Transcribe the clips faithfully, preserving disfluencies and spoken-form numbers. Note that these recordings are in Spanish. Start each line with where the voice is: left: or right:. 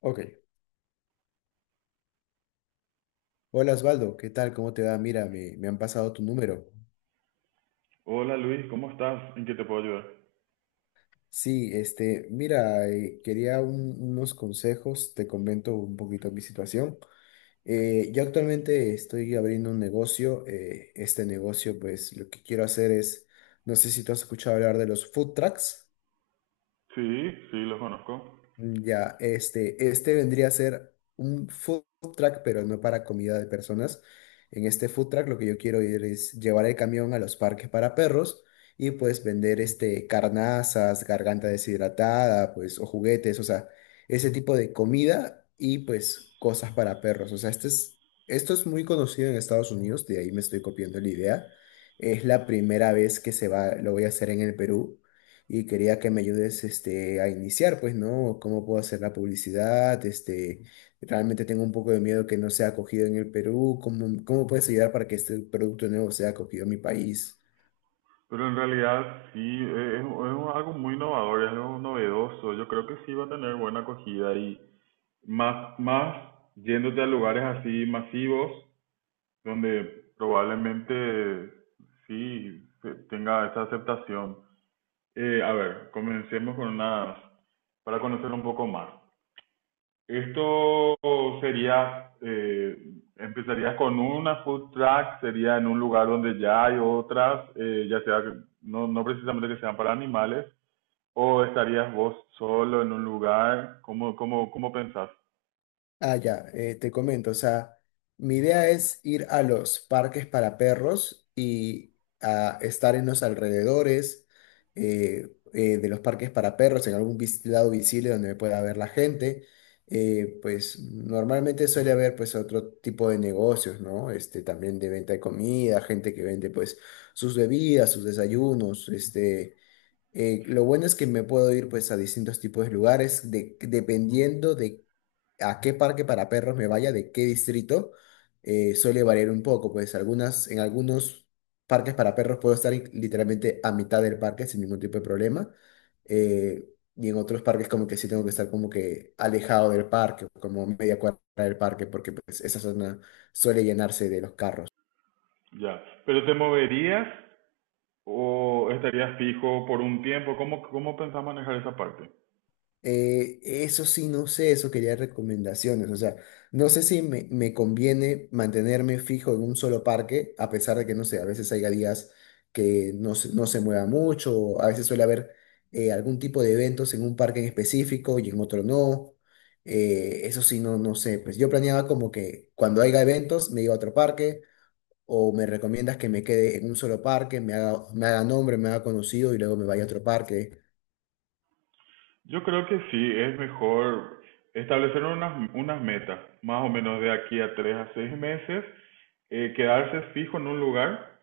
left: Ok. Hola Osvaldo, ¿qué tal? ¿Cómo te va? Mira, me, me han pasado tu número.
right: Hola Luis, ¿cómo estás? ¿En qué te puedo ayudar?
left: Sí, este, mira, eh, quería un- unos consejos, te comento un poquito mi situación. Eh, yo actualmente estoy abriendo un negocio, eh, este negocio pues lo que quiero hacer es, no sé si tú has escuchado hablar de los food trucks.
right: Sí, sí, los conozco.
left: Ya, este, este vendría a ser un food truck, pero no para comida de personas. En este food truck lo que yo quiero ir es llevar el camión a los parques para perros y pues vender este carnazas, garganta deshidratada, pues o juguetes, o sea, ese tipo de comida y pues cosas para perros. O sea, este es, esto es muy conocido en Estados Unidos, de ahí me estoy copiando la idea. Es la primera vez que se va, lo voy a hacer en el Perú y quería que me ayudes este, a iniciar, pues, ¿no? ¿Cómo puedo hacer la publicidad? Este, realmente tengo un poco de miedo que no sea acogido en el Perú. ¿Cómo, cómo puedes ayudar para que este producto nuevo sea acogido en mi país?
right: Pero en realidad sí, eh, es, es un- algo muy innovador, es algo novedoso. Yo creo que sí va a tener buena acogida y más, más yéndote a lugares así masivos, donde probablemente sí se- tenga esa aceptación. Eh, a ver, comencemos con unas, para conocer un poco más. Esto sería, eh, empezaría con una food truck, sería en un lugar donde ya hay otras, eh, ya sea, que- no, no precisamente que sean para animales, o estarías vos solo en un lugar, ¿cómo, cómo, cómo pensás?
left: Ah, ya, eh, te comento, o sea, mi idea es ir a los parques para perros y a estar en los alrededores eh, eh, de los parques para perros, en algún vis- lado visible donde me pueda ver la gente. Eh, pues normalmente suele haber pues otro tipo de negocios, ¿no? Este, también de venta de comida, gente que vende pues sus bebidas, sus desayunos, este eh, lo bueno es que me puedo ir pues a distintos tipos de lugares, de- dependiendo de a qué parque para perros me vaya, de qué distrito, eh, suele variar un poco, pues algunas, en algunos parques para perros puedo estar in- literalmente a mitad del parque sin ningún tipo de problema, eh, y en otros parques como que sí tengo que estar como que alejado del parque, como media cuadra del parque, porque pues esa zona suele llenarse de los carros.
right: Ya, pero ¿te moverías o estarías fijo por un tiempo? ¿Cómo, cómo pensás manejar esa parte?
left: Eh, eso sí, no sé, eso quería recomendaciones. O sea, no sé si me, me conviene mantenerme fijo en un solo parque, a pesar de que, no sé, a veces haya días que no se, no se mueva mucho, o a veces suele haber eh, algún tipo de eventos en un parque en específico y en otro no. Eh, eso sí, no, no sé. Pues yo planeaba como que cuando haya eventos me iba a otro parque, o me recomiendas que me quede en un solo parque, me haga, me haga nombre, me haga conocido y luego me vaya a otro parque.
right: Yo creo que sí, es mejor establecer unas, unas metas, más o menos de aquí a tres a seis meses, eh, quedarse fijo en un lugar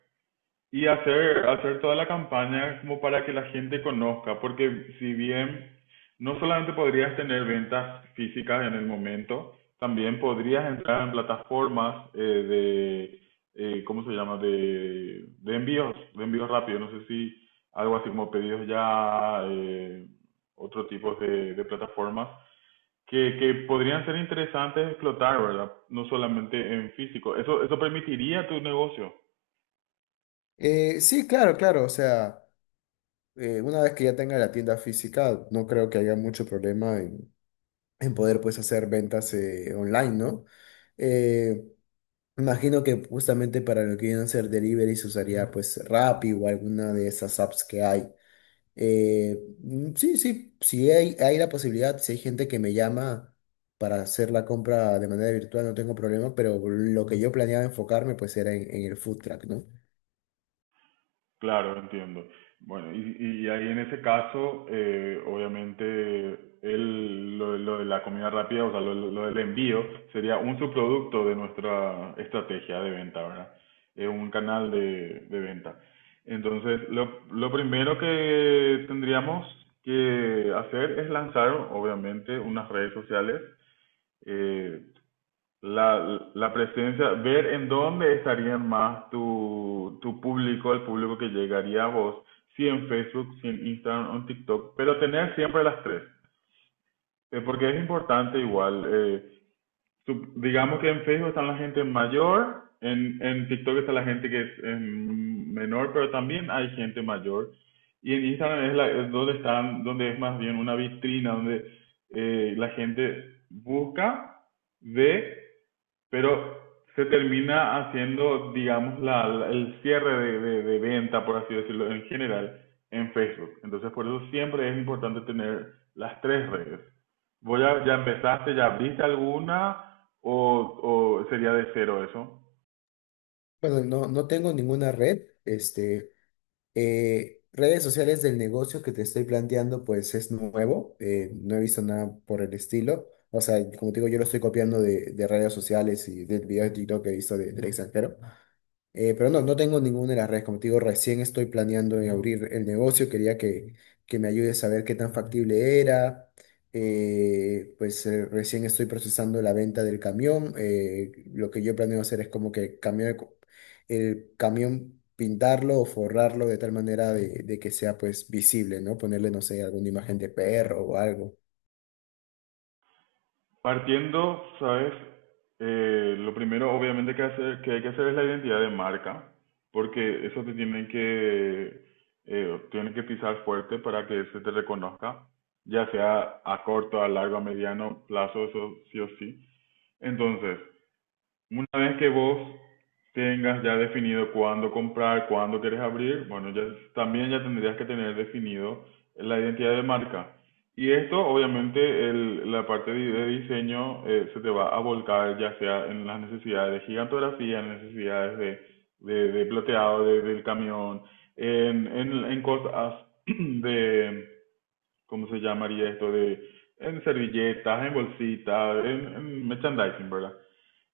right: y hacer, hacer toda la campaña como para que la gente conozca, porque si bien no solamente podrías tener ventas físicas en el momento, también podrías entrar en plataformas eh, de, eh, ¿cómo se llama? De, de envíos, de envíos rápidos, no sé si algo así como pedidos ya, eh, otro tipo de, de plataformas que, que podrían ser interesantes explotar, ¿verdad? No solamente en físico. Eso, eso permitiría tu negocio.
left: Eh, sí, claro, claro, o sea. Eh, una vez que ya tenga la tienda física, no creo que haya mucho problema en, en poder pues hacer ventas eh, online, ¿no? Eh, imagino que justamente para lo que vienen a ser deliveries usaría pues Rappi o alguna de esas apps que hay. Eh, mm, sí, sí, si hay, hay la posibilidad, si hay gente que me llama para hacer la compra de manera virtual, no tengo problema, pero lo que yo planeaba enfocarme pues era en, en el food truck, ¿no?
right: Claro, entiendo. Bueno, y, y ahí en ese caso, eh, obviamente, el, lo, lo de la comida rápida, o sea, lo, lo del envío, sería un subproducto de nuestra estrategia de venta, ¿verdad? Es un canal de, de venta. Entonces, lo, lo primero que tendríamos que hacer es lanzar, obviamente, unas redes sociales eh, la, la presencia, ver en dónde estarían más tu, tu público, el público que llegaría a vos, si en Facebook, si en Instagram o en TikTok, pero tener siempre las tres, eh, porque es importante igual. Eh, sup- digamos que en Facebook están la gente mayor, en, en TikTok está la gente que es em, menor, pero también hay gente mayor. Y en Instagram es, la, es donde están, donde es más bien una vitrina, donde eh, la gente busca, ve, pero se termina haciendo, digamos, la, la- el cierre de, de- de venta, por así decirlo, en general, en Facebook. Entonces, por eso siempre es importante tener las tres redes. ¿Vos ya, ya empezaste, ya abriste alguna o, o sería de cero eso?
left: Bueno, no, no tengo ninguna red, este... Eh, redes sociales del negocio que te estoy planteando, pues es nuevo, eh, no he visto nada por el estilo. O sea, como te digo, yo lo estoy copiando de, de redes sociales y de videos de TikTok que he visto de- del extranjero. Eh, pero no, no tengo ninguna de las redes. Como te digo, recién estoy planeando en abrir el negocio. Quería que, que me ayudes a ver qué tan factible era. Eh, pues eh, recién estoy procesando la venta del camión. Eh, lo que yo planeo hacer es como que cambiar el, co- el camión, pintarlo o forrarlo de tal manera de, de que sea pues visible, ¿no? Ponerle, no sé, alguna imagen de perro o algo.
right: Partiendo, sabes, Eh, lo primero obviamente que, hacer- que hay que hacer es la identidad de marca, porque eso te tienen que, eh, tienen que pisar fuerte para que se te reconozca, ya sea a corto, a largo, a mediano plazo, eso sí o sí. Entonces, una vez que vos tengas ya definido cuándo comprar, cuándo quieres abrir, bueno, ya también ya tendrías que tener definido la identidad de marca. Y esto, obviamente, el- la parte de, de diseño eh, se te va a volcar ya sea en las necesidades de gigantografía, en necesidades de, de, de plateado de- del camión, en, en, en cosas de, ¿cómo se llamaría esto? De, en servilletas, en bolsitas, en, en merchandising, ¿verdad?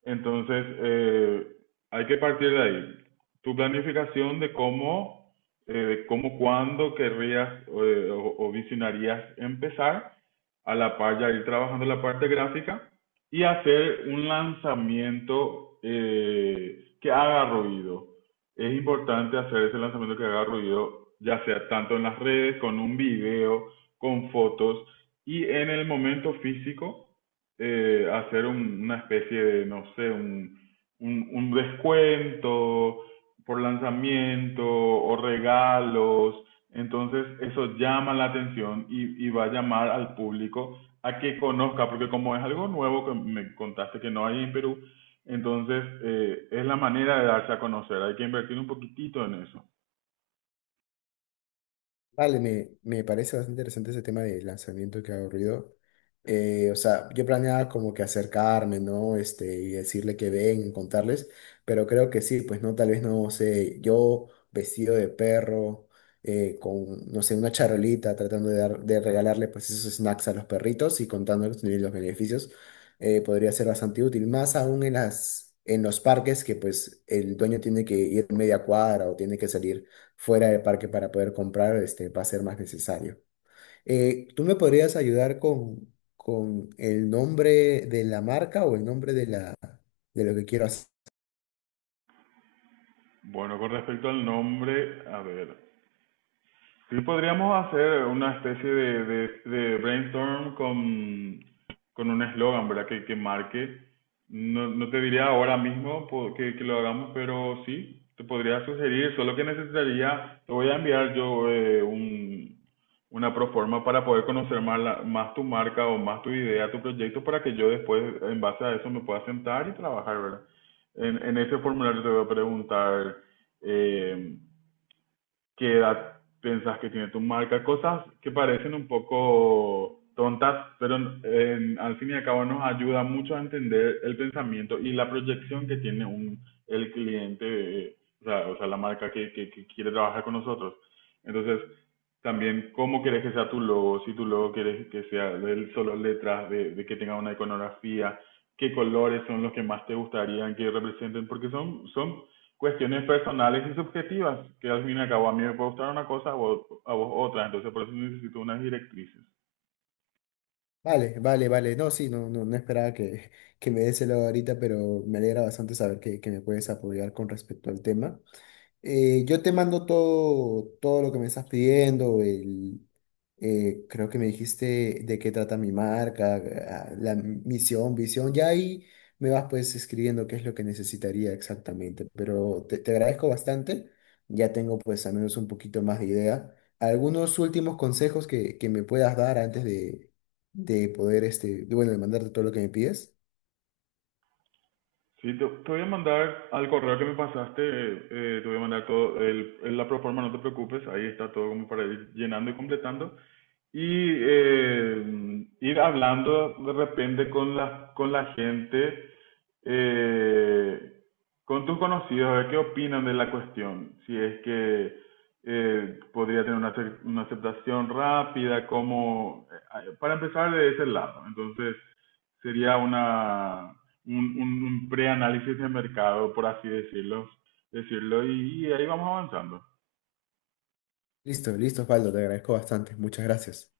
right: Entonces, eh, hay que partir de ahí. Tu planificación de cómo, eh, de cómo, cuándo querrías eh, o, o visionarías empezar a la par ya ir trabajando la parte gráfica y hacer un lanzamiento eh, que haga ruido. Es importante hacer ese lanzamiento que haga ruido, ya sea tanto en las redes, con un video, con fotos y en el momento físico, eh, hacer un- una especie de, no sé, un, un, un descuento por lanzamiento o regalos. Entonces eso llama la atención y, y va a llamar al público a que conozca, porque como es algo nuevo que me contaste que no hay en Perú, entonces eh, es la manera de darse a conocer, hay que invertir un poquitito en eso.
left: Vale, me, me parece bastante interesante ese tema de lanzamiento que ha ocurrido. Eh, o sea, yo planeaba como que acercarme, ¿no? Este, y decirle que ven, contarles, pero creo que sí, pues no, tal vez no sé, yo vestido de perro, eh, con, no sé, una charolita, tratando de dar, de regalarle pues esos snacks a los perritos y contándoles también los beneficios, eh, podría ser bastante útil, más aún en las, en los parques que pues el dueño tiene que ir media cuadra o tiene que salir fuera del parque para poder comprar, este, va a ser más necesario. Eh, ¿tú me podrías ayudar con, con el nombre de la marca o el nombre de la, de lo que quiero hacer?
right: Bueno, con respecto al nombre, a ver, sí, podríamos hacer una especie de, de- de brainstorm con, con un eslogan, ¿verdad? Que, que marque. No, no te diría ahora mismo po- que, que lo hagamos, pero sí, te podría sugerir, solo que necesitaría, te voy a enviar yo eh, un, una proforma para poder conocer más, la- más tu marca o más tu idea, tu proyecto, para que yo después, en base a eso, me pueda sentar y trabajar, ¿verdad? En, en ese formulario te voy a preguntar... eh, qué edad pensás que tiene tu marca, cosas que parecen un poco tontas, pero eh, al fin y al cabo nos ayuda mucho a entender el pensamiento y la proyección que tiene un, el cliente, eh, o, sea, o sea, la marca que, que, que quiere trabajar con nosotros. Entonces, también cómo querés que sea tu logo, si tu logo querés que sea de solo letras, de, de, que tenga una iconografía, qué colores son los que más te gustarían que representen, porque son, son cuestiones personales y subjetivas, que al fin y al cabo a mí me puede gustar una cosa, a vos, a vos otra, entonces por eso necesito unas directrices.
left: Vale, vale, vale. No, sí, no, no, no esperaba que, que me des el lado ahorita, pero me alegra bastante saber que, que me puedes apoyar con respecto al tema. Eh, yo te mando todo, todo lo que me estás pidiendo, el, eh, creo que me dijiste de qué trata mi marca, ah, la misión, visión, ya ahí me vas pues escribiendo qué es lo que necesitaría exactamente, pero te, te agradezco bastante, ya tengo pues al menos un poquito más de idea. Algunos últimos consejos que, que me puedas dar antes de, de poder, este, bueno, de mandarte todo lo que me pides.
right: Sí, te, te voy a mandar al correo que me pasaste, eh, te voy a mandar todo, el, el- la proforma, no te preocupes, ahí está todo como para ir llenando y completando. Y eh, ir hablando de repente con la, con la gente, eh, con tus conocidos, a ver qué opinan de la cuestión. Si es que eh, podría tener una, ace- una aceptación rápida, como, eh, para empezar de ese lado. Entonces, sería una, un, un, un preanálisis de mercado, por así decirlo, decirlo y, y ahí vamos avanzando.
left: Listo, listo, Osvaldo, te agradezco bastante, muchas gracias.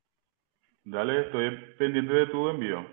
right: Dale, estoy pendiente de tu envío.